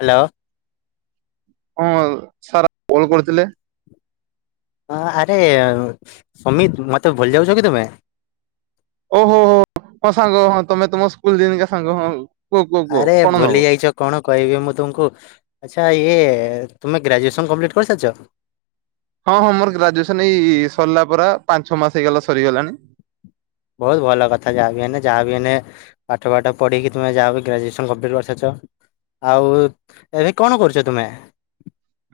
Hello. ହଁ sir କୋଉଡ୍‌ କୋଉଥିଲେ? ହଁ ଆରେ ସମିତ ମତେ ଭୁଲି ଯାଉଛ କି ତୁମେ? ଓହୋ ହୋ ହଁ ସାଙ୍ଗ ହଁ ତମେ ତମ ସ୍କୁଲ ଦିନିକା ସାଙ୍ଗ ହଁ। କୁହ କୁହ କୁହ ଆରେ କଣ ନବ? ଭୁଲି ଯାଇଚ଼ କଣ କହିବି ମୁଁ ତୁମକୁ? ଆଚ୍ଛା ଇଏ ତୁମେ ଗ୍ରାଜୁଏସନ କମ୍ପ୍ଲିଟ୍ କରିସାରିଛ। ହଁ ହଁ ମୋର ଗ୍ରାଜୁଏସନ ଏଇ ସରିଲା ପରା ପାଞ୍ଚଛଅ ମାସ ହେଇଗଲା ସରିଗଲାଣି। ବହୁତ ଭଲ କଥା ଯାହାବି ହେଲେ ଯାହାବି ହେଲେ ପାଠ ପାଠ ପଢ଼ିକି ତୁ ମେ ଯାହା ବି ଗ୍ରାଜୁଏସନ୍ କଂପ୍ଲିଟ୍ କରିସାରଛ। ଆଉ ଏବେ କଣ କରୁଛ ତୁମେ?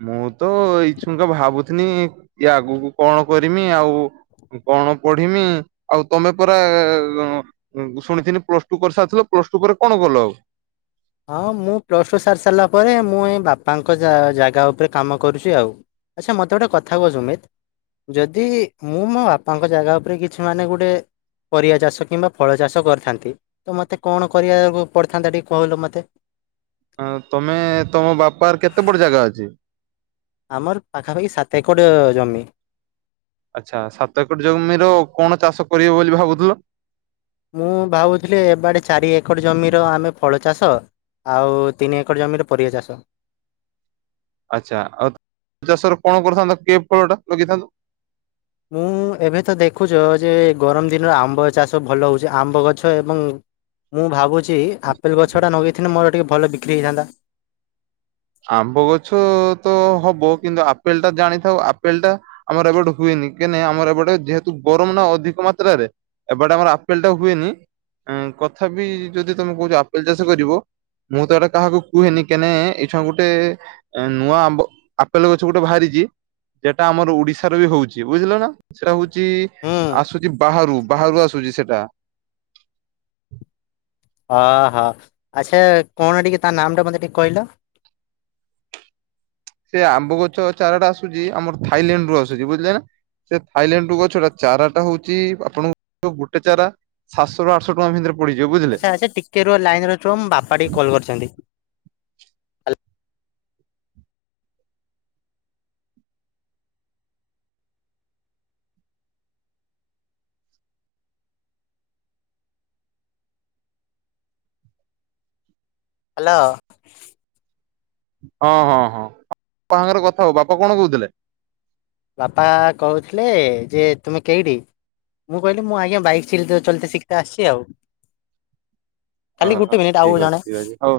ମୁଁ ତ ଇଛୁଙ୍କ ଭାବୁଥିନି ଇ ଆଗକୁ କଣ କରିମି ଆଉ କଣ ପଢିମି ଆଉ ତମେ ପରା ଶୁଣିଥିଲି ପ୍ଲସ ଟୁ କରିସାରିଥିଲ ପ୍ଲସ ଟୁ ପରେ କଣ ଗଲ ଆଉ? ହଁ ମୁଁ ପ୍ଲସ୍ ଟୁ ସାରି ସାରିଲା ପରେ ମୁଁ ଏ ବାପାଙ୍କ ଜା ଜାଗା ଉପରେ କାମ କରୁଛି ଆଉ। ଆଚ୍ଛା ମୋତେ ଗୋଟେ କଥାକୁହ ଜୁମିତ? ଯଦି ମୁଁ ମୋ ବାପାଙ୍କ ଜାଗା ଉପରେ କିଛି ମାନେ ଗୋଟେ ପରିବା ଚାଷ କିମ୍ବା ଫଳ ଚାଷ କରିଥାନ୍ତି ତ ମୋତେ କଣ କରିବାକୁ ପଡିଥାନ୍ତା ଟିକେ କହିଲ ମ ତେ। ହଁ ତମେ ତମ ବାପାର କେତେ ବଡ ଜାଗା ଅଛି? ଆମର ପାଖାପାଖି ସାତ ଏକଡ଼ ଜମି। ଆଚ୍ଛା ସାତ ଏକର ଜମିର କଣ ଚାଷ କରିବ ବୋଲି ଭାବୁଥିଲ? ମୁଁ ଭାବୁଥିଲି ଏବେଡ଼େ ଚାରି ଏକର ଜମିର ଆମେ ଫଳ ଚାଷ ଆଉ ତିନି ଏକର ଜମିରେ ପରିବା ଚାଷ ଆଚ୍ଛା ଆଉ ଚାଷରେ କଣ କରଥାନ୍ତତା କେଏ ଫଳ ଟା ଲଗେଇଥାନ୍ତ? ମୁଁ ଏବେ ତ ଦେଖୁଛ ଯେ ଗରମ ଦିନରେ ଆମ୍ବ ଚାଷ ଭଲ ହେଉଛି ଆମ୍ବ ଗଛ ଏବଂ ମୁଁ ଭାବୁଛି ଆପେଲ ଗଛ ଟା ଲଗେଇଥିଲେ ମୋର ଟିକେ ଭଲ ବିକ୍ରି ହେଇଥାନ୍ତା। ଆମ୍ବ ଗଛ ତ ହବ କିନ୍ତୁ ଆପେଲ ଟା ଜାଣିଥାଓ ଆପେଲ ଟା ଆମର ଏବେଟେ ହୁଏନି କାହିଁଁ ଆମର ଏବେଟେ ଯେହେତୁ ଗରମ ନା ଅଧିକ ମାତ୍ରାରେ ଏବେଟେ ଆମର ଆପେଲ ଟା ହୁଏନି କଥାପି ଯଦି ତମେ କହୁଛ ଆପେଲ ଚାଷ କରିବ ମୁଁ ତ ଏଇଟେ କାହାକୁ କୁହେନି କେନେ ଛାଗୁଟେ ନୂଆ ଆମ୍ୱ ଆପେଲ ଗଛ ଗୋଟେ ବାହାରିଛି ଯେଟା ଆମର ଓଡିଶାର ବି ହଉଛି ବୁଝିଲ ନା। ସେଟା ହଉଛି ହୁଁ ଆସୁଛି ବାହାରୁ ବାହାରୁ ଆସୁଛି ସେଟା ଆହା ଆଚ୍ଛା କଣ ଟିକେ ତା ନାମ ଟା ମତେ ଟିକେ କହିଲ। ସେ ଆମ୍ବ ଗଛ ଚାରାଟା ଆସୁଛି ଆମର ଥାଇଲାଣ୍ଡ ରୁ ଆସୁଛି ବୁଝିଲେ ନା ସେ ଥାଇଲାଣ୍ଡରୁୁ ଗଛଟା ଚାରାଟା ହଉଛି ଆପଣଙ୍କୁ ଗୋଟେ ଚାରା ସାତଶହ ର ଆଠଶ ଟଙ୍କା ଭିତରେ ପଡିଯିବ ବୁଝିଲେ ଆଚ୍ଛା ଆଚ୍ଛା ଟିକେ ରୁହ ଲାଇନ ରୁହ ବାପା ଟିକେ କଲ କରିଛନ୍ତି। ହାଲୋ। ହଁ ହଁ ହଁ ବାପାଙ୍କର କଥା ହୁଅ ବାପା କଣ କହୁଥିଲେ? ବାପା କହୁଥିଲେ ଯେ ତୁମେ କେଇଟି? ମୁଁ କହିଲି ମୁଁ ଆଜ୍ଞା ବାଇକ୍ ଚଲିତ ଶିଖତ ଆସିଛି ଆଉ। ଅ ଖାଲି ଗୋଟେ ହ ମିନିଟ୍ ଆଉ ଠିକ ଜଣେ ଅଛି ଠିକ ଅଛି ହଉ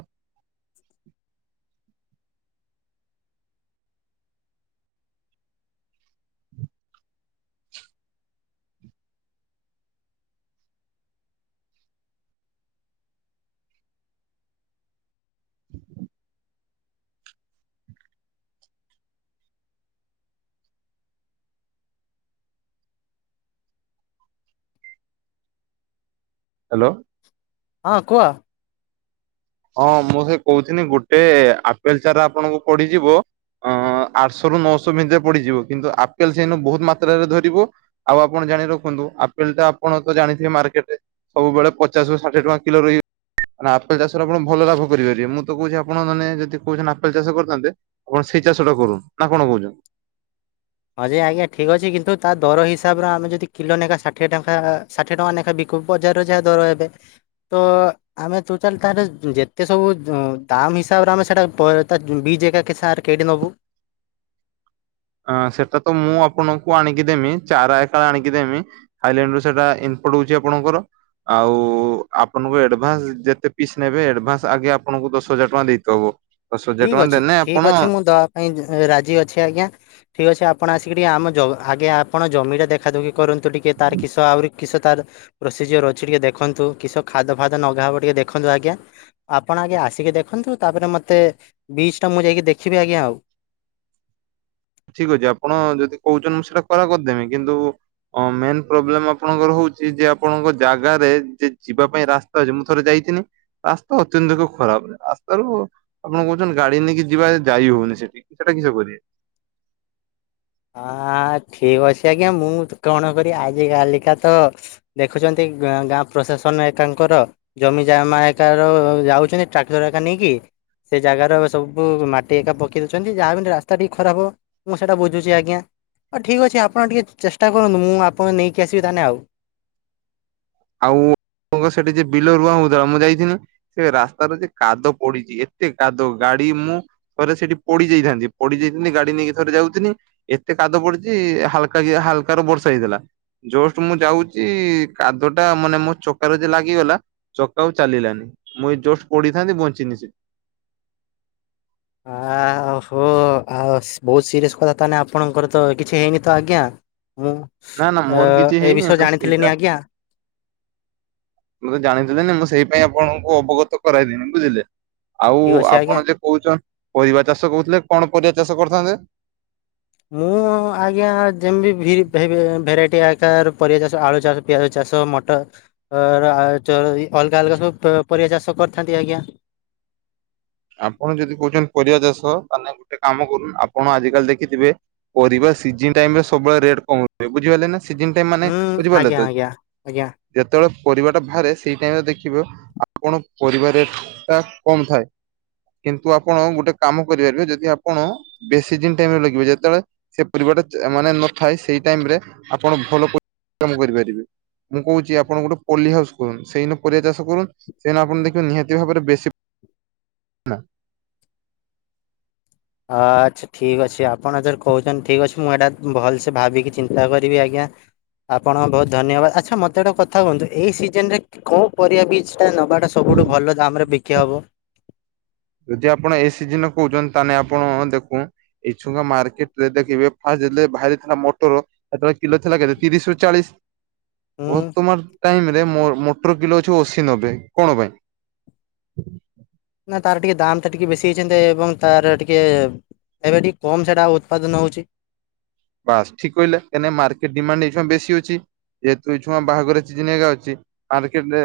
ହଁ [inaudible] ହାଲୋ। ହଁ କୁହ? ହଁ ମୁଁ ସେ କହୁିନି ଗୋଟେ ଆପେଲ ଚାରା ଆପଣଙ୍କୁ ପଡିଯିବ ଅ ଆଠଶହ ରୁ ନଅଶହ ଭିତରେ ପଡିଯିବ କିନ୍ତୁ ଆପେଲ ସେଇନୁ ବହୁତ ମାତ୍ରାରେ ଧରିବ। ଆଉ ଆପଣ ଜାଣି ରଖନ୍ତୁ ଆପେଲ ତ ଆପଣ ତ ଜାଣିଥିବେ ମାର୍କେଟରେ ସବୁବେଳେ ପଚାଶରୁ ଷାଠିଏ ଟଙ୍କା କିଲୋ ରହିବ। ଆପଲ ଚାଷ ଆପଣ ଭଲ ଲାଭ କରିପାରିବେ ମୁଁ ତ କହୁଛି ଆପଣ ମାନେ ଯଦି କହୁଛନ୍ତି, ଆପଲ ଚାଷ କରିଥାନ୍ତେ ଆପଣ ସେଇ ଚାଷ ଟା କରୁନ୍ତୁ ନା କଣ କହୁଛ? ହ ଯେ ଆଜ୍ଞା ଠିକ ଅଛି କିନ୍ତୁ ତା ଦର ହିସାବରେ ଆମେ ଯଦି କିଲୋ ଲେଖା ଷାଠିଏ ଟଙ୍କା ଷାଠିଏ ଟଙ୍କା ବିକ କୁ ବଜାରରେ ଯାହା ଦର ଏବେ ତ ଆମେ ତୁ ଚା ତାର ଯେତେ ସବୁ ଦମ୍ ହିସାବରେ ଆମେ ସେଟା ବିଜ ଏକା କି ସାର କେଡ଼ି ନବୁ ଅ ସେଟା ତ ମୁଁ ଆପଣଙ୍କୁ ଆଣିକି ଦେମି ଚାରା ଏ କାଳ ଆଣିକି ଦେମି। ଆଇଲାଣ୍ଡ ର ସେଇଟା ଇନପୋର୍ଟ ହଉଛି ଆପଣଙ୍କର। ଆଉ ଆପଣଙ୍କୁ ଆଡଭାନ୍ସ ଯେତେ ପିସ୍ ନେବେ ଆଡଭାନ୍ସ ଆଗେ ଆପଣଙ୍କୁ ଦଶ ହଜାର ଟଙ୍କା ଦେଇତବ। ଦଶ ହଜାର ଟଙ୍କା ଦେନେ ଆପଣ ନାଇ ରାଜି ଅଛି ଆଜ୍ଞା ଠିକ୍ ଅଛି ଆପଣ ଆସିକି ଟିକେ ଆମ ଜ ଆଗେ ଆପଣ ଜମିଟା ଦେଖାଦୁଖି କରନ୍ତୁ ଟିକେ ତାର କିଷ ଆହୁରି କିସ ତାର ପ୍ରୋସିଜିର ଅଛି ଟିକେ ଦେଖନ୍ତୁ କିସ ଖାଦ ଫାଦ ନଗାହବ ଟିକେ ଦେଖନ୍ତୁ ଆଜ୍ଞା। ଆପଣ ଆଜ୍ଞା ଆସିକି ଦେଖନ୍ତୁ ତାପରେ ମତେ ବିଜ ଟା ମୁଁ ଯାଇକି ଦେଖିବି ଆଜ୍ଞା ଆଉ। ଠିକ ଅଛି ଆପଣ ଯଦି କହୁଛନ୍ତି ମୁଁ ସେଇଟା କରା କରିଦେମି କିନ୍ତୁ ଅଁ ମେନ୍ ପ୍ରୋବ୍ଲେମ ଆପଣଙ୍କର ହଉଛି ଯେ ଆପଣଙ୍କ ଜାଗାରେ ଯେ ଯିବା ପାଇଁ ରାସ୍ତା ଅଛି ମୁଁ ଥରେ ଯାଇଥିନି। ରାସ୍ତା ଅତ୍ୟନ୍ତକ ଖରାପ ରାସ୍ତାରୁ ଆପଣ କହୁଛନ୍ତି ଗାଡି ନେଇକି ଯିବା ଯାଇ ହଉନି ସେଠି ସେଟା କିସ କରିବେ? ହଁ ଠିକ୍ ଅଛି ଆଜ୍ଞା। ମୁଁ କଣ କରିବି ଆଜି କାଲିକା ତ ଦେଖୁଛନ୍ତି ଗାଁ ପ୍ରଶାସନ ଏକାଙ୍କର। ଜମି ଜମା ଏକ ଯାଉଛନ୍ତି ଟ୍ରାକ୍ଟର ଏକା ନେଇକି। ସେ ଜାଗାର ସବୁଠୁ ମାଟି ଏକା ପକେଇ ଦଉଛନ୍ତି। ଯାହାବି ରାସ୍ତା ଟିକେ ଖରାପ ହବ। ମୁଁ ସେଇଟା ବୁଝ ଝୁଛି ଆଜ୍ଞା ହଉ ଠିକ୍ ଅଛି। ଆପଣ ଟିକିେ ଚେଷ୍ଟା କରନ୍ତୁ। ମୁଁ ଆପଣ ନେଇକି ଆସିବି ତାହେଲେ ଆଉ। ଆଉ ସେଠି ଯେ ବିଲ ରୁଆ ହଉ ମୁଁ ଯାଇଥିଲି। ସେ ରାସ୍ତାର ଯେ କାଦ ପଡିଛି। ଏତେ କାଦ ଗାଡି ମୁଁ ଥରେ ସେଠି ପଡି ଯାଇଥାନ୍ତି। ପଡି ଯାଇଥାନ୍ତି ଗାଡି ନେଇକି ଥରେ ଯାଉଥିଲି। ଏତେ କାଦୁଅ ପଡିଚି ହାଲକା କି ହାଲକାର ବର୍ଷା ହେଇଥିଲା। ଜଷ୍ଟ ମୁଁ ଯାଉଛି କାଦ ଟା ମାନେ ମୋ ଚକାରେ ଯେ ଲାଗିଗଲା। ଚକା ଆଉ ଚାଲିଲାନି। ମୁଇଁ ଜଷ୍ଟ ପଡିିଥାନ୍ତି। ବଞ୍ଚିନି ସେ। ଆହୋ ଆଉ ବହୁତ ସିରିଅସ କଥା ତାନେ ଆପଣଙ୍କର ତ କିଛି ହେଇନି ତ ଆଜ୍ଞା। ହଁ ନା ନା ମୋର କିଛି ଏ ହେଇନି ବିଷୟରେ ମୁଁ ସେଇଟା ଜାଣିଥିଲିନି ଆଜ୍ଞା। ମତେ ଜାଣିଥିଲେନି ମୁଁ ସେଇ ପାଇଁ ଆପଣଙ୍କୁ ଅବଗତ କରାଇଦିନି ବୁଝିଲେ। ଆଉ ଠିକ ଅଛି ଆଜ୍ଞା। ଆପଣ ଯେ କହୁଛନ୍ତି ପରିବା ଚାଷ କହୁଥିଲେ କଣ ପରିବା ଚାଷ କରିଥାନ୍ତେ? ମୁଁ ଆଜ୍ଞା ଯେମିତି ଭି ଭେ ଭେରାଇଟି ଆକାର ପରିବା ଚାଷ ଆଳୁ ଚାଷ ପିଆଜ ଚାଷ ମଟର ଅଲଗା ଅଲଗା ସବୁ ପରିବା ଚାଷ କରିଥାନ୍ତି ଆଜ୍ଞା। ଆପଣ ଯଦି କହୁଛନ୍ତି ପରିବା ଚାଷ ତାହାଲେ ଗୋଟେ କାମ କରୁନ ଆପଣ ଆଜି କାଲି ଦେଖିଥିବେ। ପରିବା ସିଜିନ୍ ଟାଇମ୍ ରେ ସବୁବେଳେ ରେଟ୍ କମ୍ ବୁଝିପାଇଲେ ନା। ସିଜିନ୍ ମାନେ ହୁଁ ବୁଝିପାରିଲେ ଆଜ୍ଞା ତ। ଆଜ୍ଞା ଆଜ୍ଞା ଯେତେବେଳେ ପରିବା ଟା ବାହାରେ ସେଇ ଟାଇମରେ ଦେଖିବେ ଆପଣ ପରିବା ରେଟ୍ ଟା କମ୍ ଥାଏ। କିନ୍ତୁ ଆପଣ ଗୋଟେ କାମ କରିପାରିବେ। ଯଦି ଆପଣ ବେଶୀ ଦିନ ଟାଇମରେ ଲଗିବେ। ଯେତେବେଳେ ସେ ପରିବାଟା ମାନେ ନଥାଏ। ସେଇ ଟାଇମ ରେ ଆପଣ ଭଲ ପରିଶ୍ରମ କରିପାରିବେ। ମୁଁ କହୁଛି ଆପଣ ଗୋଟେ ପୋଲି ହାଉସ କରୁନ ସେଇଦିନ ପରିବା ଚାଷ କରୁ ସେଦିନ ଆପଣ ଦେଖିବେ। ନିହାତି ଭାବରେ ବେଶୀ ନା। ଆଠ୍ ଠିକ୍ ଅଛି ଆପଣ ଯର କହୁଛନ୍ତି ଠିକ୍ ଅଛି। ମୁଁ ଏଇଟା ଭଲସେ ଭାବିକି ଚିନ୍ତା କରିବି ଆଜ୍ଞା। ଆପଣଙ୍କ ବହୁତ ଧନ୍ୟବାଦ। ଆଚ୍ଛା ମୋତେ ଗୋଟେ କଥା କୁହନ୍ତୁ ଏଇ ସିଜିନ୍ ରେ କୋଉ ପରିବା ବିଚ୍ ଟା ନବାଟା ସବୁଠୁ ଭଲ ଦାମ୍ ରେ ବିକି ହବ। ଯଦି ଆପଣ ଏ ସିଜିନ କହୁଛନ୍ତି। ତାହାନେ ଆପଣ ଦେଖୁ। ଏଇଛୁଙ୍କା ମାର୍କେଟ ରେ ଦେଖିବେ ଫାଷ୍ଟ ବାହାରି ଥିଲା ମୋଟର। ଏତେବେଳେ କିଲୋ ଥିଲା କେତେ ତିରିଶ୍ ରୁ ଚାଳିଶ୍। ହୁଁ ବର୍ତମାନ ଟାଇମ୍ ରେ ମୋର ମୋଟର କିଲୋ ଅଛି ଅଶୀ ନବେ। କଣ ପାଇଁ? ନା ତାର ଟିକେ ଦାମ୍ ଟା ଟିକେ ବେଶୀ ହେଇଛନ୍ତି। ଏବଂ ତାର ଟିକେ ଏବେ ଟିକେ କମ୍ ସେଟା ଉତ୍ପାଦନ ହଉଛି। ବାସ୍ ଠିକ କହିଲେ। କାହିଁକି ନା ମାର୍କେଟ ଡିମାଣ୍ଡ ଏଇଛୁଆ ବେଶୀ ଅଛି। ଯେହେତୁ ଏଇୁଆ ବାହାଘର ସିଜିନ୍ ଆଜ୍ଞା ଅଛି। ମାର୍କେଟରେ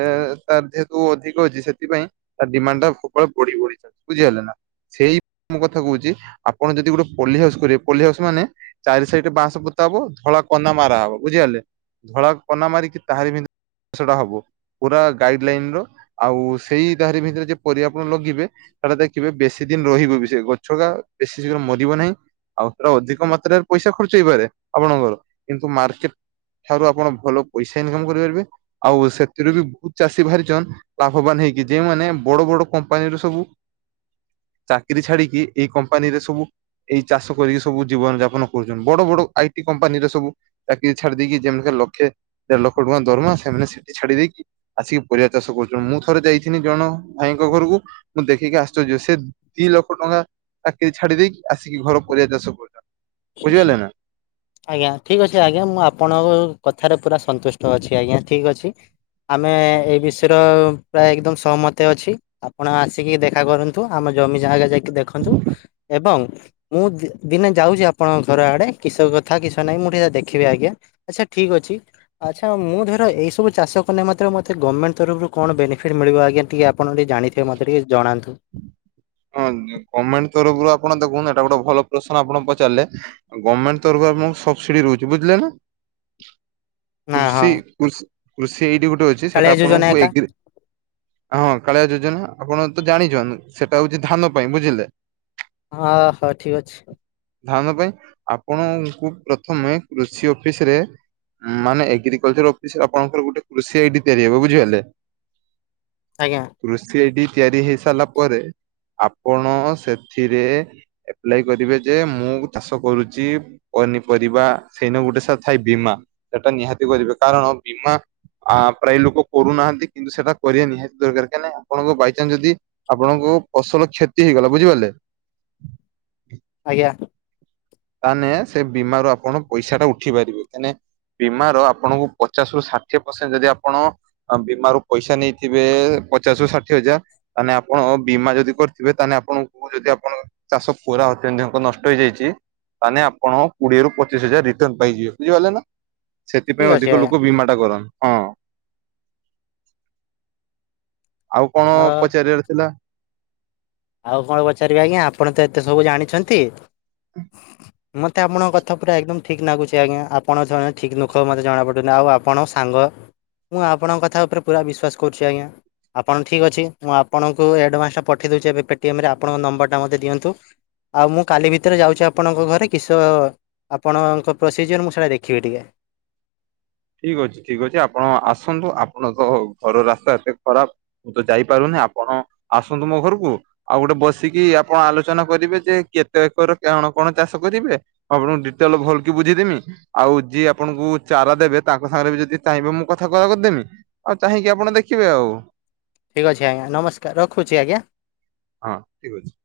ତାର ଯେହେତୁ ଅଧିକ ଅଛି। ସେଥିପାଇଁ ତାର ଡିମାଣ୍ଡ ଟା ସବୁବେଳେ ବଢି ବଢି ଚାଲିବ। ବୁଝିଗଲା ନା ସେଇ ମୁଁ କଥା କହୁଛି ଆପଣ ଯଦି ଗୋଟେ ପୋଲି ହାଉସ କରିବେ। ପୋଲି ହାଉସ୍ ମାନେ ଚାରି ସାଇଟ୍ ବାଉଁଶ ପୋତା ହବ। ଧଳା କନା ମାରା ହବ। ବୁଝିଗେଲେ ଧଳା କନା ମାରିକି ତାହାରି ଭିନ୍ଧ ସେଟା ହବ ପୁରା ଗାଇଡ୍ ଲାଇନ୍ ର। ଆଉ ସେଇ ଦହାରି ଭିତରେ ଯେ ପରିବା ଆପଣ ଲଗିବେ। ତାଟା ଦେଖିବେ ବେଶୀ ଦିନ ରହିବୁ। ଗଛ ଟା ବେଶୀ ଶୀଘ୍ର ମରିବ ନାହିଁ। ଆଉ ସେଟା ଅଧିକ ମାତ୍ରାରେ ପଇସା ଖର୍ଚ୍ଚ ହେଇପାରେ ଆପଣଙ୍କର। କିନ୍ତୁ ମାର୍କେଟ୍ ଠାରୁ ଆପଣ ଭଲ ପଇସା ଇନକମ୍ କରିପାରିବେ। ଆଉ ସେଥିରୁ ବି ବହୁତ ଚାଷୀ ବାହାରିଛନ୍। ଲାଭବାନ ହେଇକି ଯେଉଁମାନେ ବଡ ବଡ କମ୍ପାନୀରୁ ସବୁ ଚାକିରୀ ଛାଡିକି ଏଇ କମ୍ପାନୀରେ ସବୁ ଏଇ ଚାଷ କରିକି ସବୁ ଜୀବନ ଯାପନ କରୁ ବଡ ବଡ ଆଇଟି କମ୍ପାନୀରେ ସବୁ ଚାକିରୀ ଛାଡି ଦେଇକି ଯେମିତି ଲକ୍ଷେ ଦେଢ ଲକ୍ଷ ଟଙ୍କା ଦରମା ସେମାନେ ସେଠି ଛାଡି ଦେଇକି ଆସିକି ପରିବା ଚାଷ କରୁଛ। ମୁଁ ଥରେ ଯାଇଥିଲିନି ଜଣ ଭାଇଙ୍କ ଘରକୁ। ମୁଁ ଦେଖିକି ଆଶ୍ଚର୍ଯ୍ୟ ସେ ଦି ଲକ୍ଷ ଟଙ୍କା ଚାକିରି ଛାଡି ଦେଇକି ଆସିକି ଘର ପରିବା ଚାଷ କରୁଛନ୍ତି। ବୁଝିହେଲନା। ଆଜ୍ଞା ଠିକ ଅଛି ଆଜ୍ଞା ମୁଁ ଆପଣଙ୍କ କଥାରେ ପୁରା ସନ୍ତୁଷ୍ଟ ଅଛି ଆଜ୍ଞା ଠିକ ଅଛି। ଆମେ ଏ ବିଷୟରେ ପ୍ରାୟ ଏକଦମ ସହମତି ଅଛି। ଆପଣ ଆସିକି ଦେଖା କରନ୍ତୁ ଆମ ଜମି ଜାଗା ଯାଇକି ଦେଖନ୍ତୁ ଏବଂ ମୁଁ ଦିନେ ଯାଉଛି ଆପଣଙ୍କ ଘର ଆଡେ କିଷ କଥା କିଛି ନହିଁ ମୁଁ ଟିକେ ଦେଖିବି ଆଜ୍ଞା ଆଚ୍ଛା ଠିକ ଅଛି। ଆଚ୍ଛା ମୁଁ ଧର ଏଇସବୁ ଚାଷ କଲେ ମୋତେ ଗମେଣ୍ଟ ତରଫରୁ କଣ ବେନିଫିଟ ମିଳିବ ଆଜ୍ଞା ଟିକେ ଆପଣି ଯଦି ଜଣିଥିବେ ମତେ ଟିକେ ଜଣାନ୍ତୁ। ହଁ ଗମେଣ୍ଟ ତରଫରୁ ଆପଣ ଦେଖନ୍ତୁ ଏଇଟା ଗୋଟେ ଭଲ ପ୍ରଶ୍ନ ଆପଣ ପଚାରିଲେ। ଗମେଣ୍ଟ ତରରୁ ଆମ ସବସିଡି ରହୁଚି ବୁଝିଲେ ନା। ନା ହଁ କୃଷିୃି କୃଷି ଏଇଠି ଗୋଟେ ଅଛି କାଳିଆ ସେଟା ଯୋଜନା ଆପଣଙ୍କୁ ଏକା ଏଗ୍ରୀ ହଁ କାଳିଆ ଯୋଜନା ଆପଣ ତ ଜାଣିଛନ୍ତି ସେଟା ସେଟା ହଉଛି ଧାନ ପାଇଁ ବୁଝିଲେ। ହଁ ହଁ ଠିକ ଅଛି। ଧାନ ପାଇଁ ଆପଣଙ୍କୁ ପ୍ରଥମେ କୃଷି ଅଫିସ ରେ। ମାନେ ଏଗ୍ରିକଲଚର ଅଫିସରେ ଆପଣଙ୍କର ଗୋଟେ କୃଷି ଆଇଡି ତିଆରି ହେବ ବୁଝିପାରିଲେ। ଆଜ୍ଞା। କୃଷି ଆଇଡି ତିଆରି ହେଇ ସାରିଲା ପରେ। ଆପଣ ସେଥିରେ ଏପ୍ଲାଏ କରିବେ ଯେ ମୁଁ ଚାଷ କରୁଛି। ପନିପରିବା ସେଇନେ ଗୋଟେ ସା ଥାଏ ବୀମା ସେଟା ନିହାତି କରିବେ କାରଣ ବୀମା ଆ ପ୍ରାୟ ଲୋକ କରୁନାହାନ୍ତି କିନ୍ତୁ ସେଟା କରିବା ନିହାତି ଦରକାର କାହିଁକି ଆପଣଙ୍କ ବାଇଚାନ୍ସ ଯଦି ଆପଣଙ୍କୁ ଫସଲ କ୍ଷତି ହେଇଗଲା ବୁଝିପାରିଲେ। ଆଜ୍ଞା। ତାନେ ସେ ବୀମାରୁ ଆପଣ ପଇସା ଟା ଉଠି ପାରିବେ ଏଇନେ ବୀମାର ଆପଣଙ୍କୁ ପଚାଶ ରୁ ଷାଠିଏ ପର୍ସେଣ୍ଟ ଯଦି ଆପଣ ବୀମାରୁ ପଇସା ନେଇଥିବେ ପଚାଶରୁ ଷାଠିଏ ହଜାର। ତାନେ ଆପଣ ବୀମା ଯଦି କରିଥିବେ ତାନେ ଆପଣଙ୍କୁ ଯଦି ଆପଣ ଚାଷ ପୁରା ଅତ୍ୟଧିକ ନଷ୍ଟ ହେଇଯାଇଛି। ତାନେ ଆପଣ କୋଡ଼ିଏ ରୁ ପଚିଶ ହଜାର ରିଟର୍ନ ପାଇଯିବେ ବୁଝିପାରିଲେ ନା। ଠିକ୍ ସେଥିପାଇଁ ଅଛି ଅଧିକ ଆଜ୍ଞା ଲୋକ ବୀମା ଟା କରନ୍। ହଁ ଆଉ କଣ ହଁ। ପଚାରିବାର ଥିଲା। ଆଉ କଣ ପଚାରିବି ଆଜ୍ଞା ଆପଣ ତ ଏତେ ସବୁ ଜାଣିଛନ୍ତି। ମତେ ଆପଣଙ୍କ କଥା ପୁରା ଏକଦମ ଠିକ୍ ନାଗୁଛି ଆଜ୍ଞା ଆପଣ ଜଣେ ଠିକ୍ ନୁଖ ମତେ ଜଣାପଡ଼ୁଛନ୍ତି ଆଉ ଆପଣଙ୍କ ସାଙ୍ଗ। ମୁଁ ଆପଣଙ୍କ କଥା ଉପରେ ପୁରା ବିଶ୍ୱାସ କରୁଛି ଆଜ୍ଞା। ଆପଣ ଠିକ୍ ଅଛି ମୁଁ ଆପଣଙ୍କୁ ଆଡ଼ଭାନ୍ସଟା ପଠେଇ ଦେଉଛି ଏବେ ପେଟିଏମ ରେ ଆପଣଙ୍କ ନମ୍ବରଟା ମତେ ଦିଅନ୍ତୁ। ଆଉ ମୁଁ କାଲି ଭିତରେ ଯାଉଛି ଆପଣଙ୍କ ଘରେ କିଶ ଆପଣଙ୍କ ପ୍ରୋସିଜିଅର ମୁଁ ସେଇଟା ଦେଖିବି ଟିକେ। ଠିକ ଅଛି ଠିକ ଅଛି ଆପଣ ଆସନ୍ତୁ ଆପଣ ତ ଘର ରାସ୍ତା ଏତେ ଖରାପ। ମୁଁ ତ ଯାଇପାରୁନି ଆପଣ ଆସନ୍ତୁ ମୋ ଘରୁକୁ। ଆଉ ଗୋଟେ ବସିକି ଆପଣ ଆଲୋଚନା କରିବେ ଯେ କେତେ ଏକର କଣ କଣ ଚାଷ କରିବେ। ଆପଣଙ୍କୁ ଡିଟେଲ ଭଲ କି ବୁଝେଇ ଦେମି ଆଉ ଯିଏ ଆପଣଙ୍କୁ ଚାରା ଦେବେ ତାଙ୍କ ସାଙ୍ଗରେ ବି ଯଦି ଚାହିଁବେ ମୁଁ କଥା କର କରିଦେମି ଆଉ ଚାହିଁକି ଆପଣ ଦେଖିବେ ଆଉ। ଠିକ୍ ଅଛି ଆଜ୍ଞା ନମସ୍କାର ରଖୁଛି ଆଜ୍ଞା। ହଁ ଠିକ ଅଛି।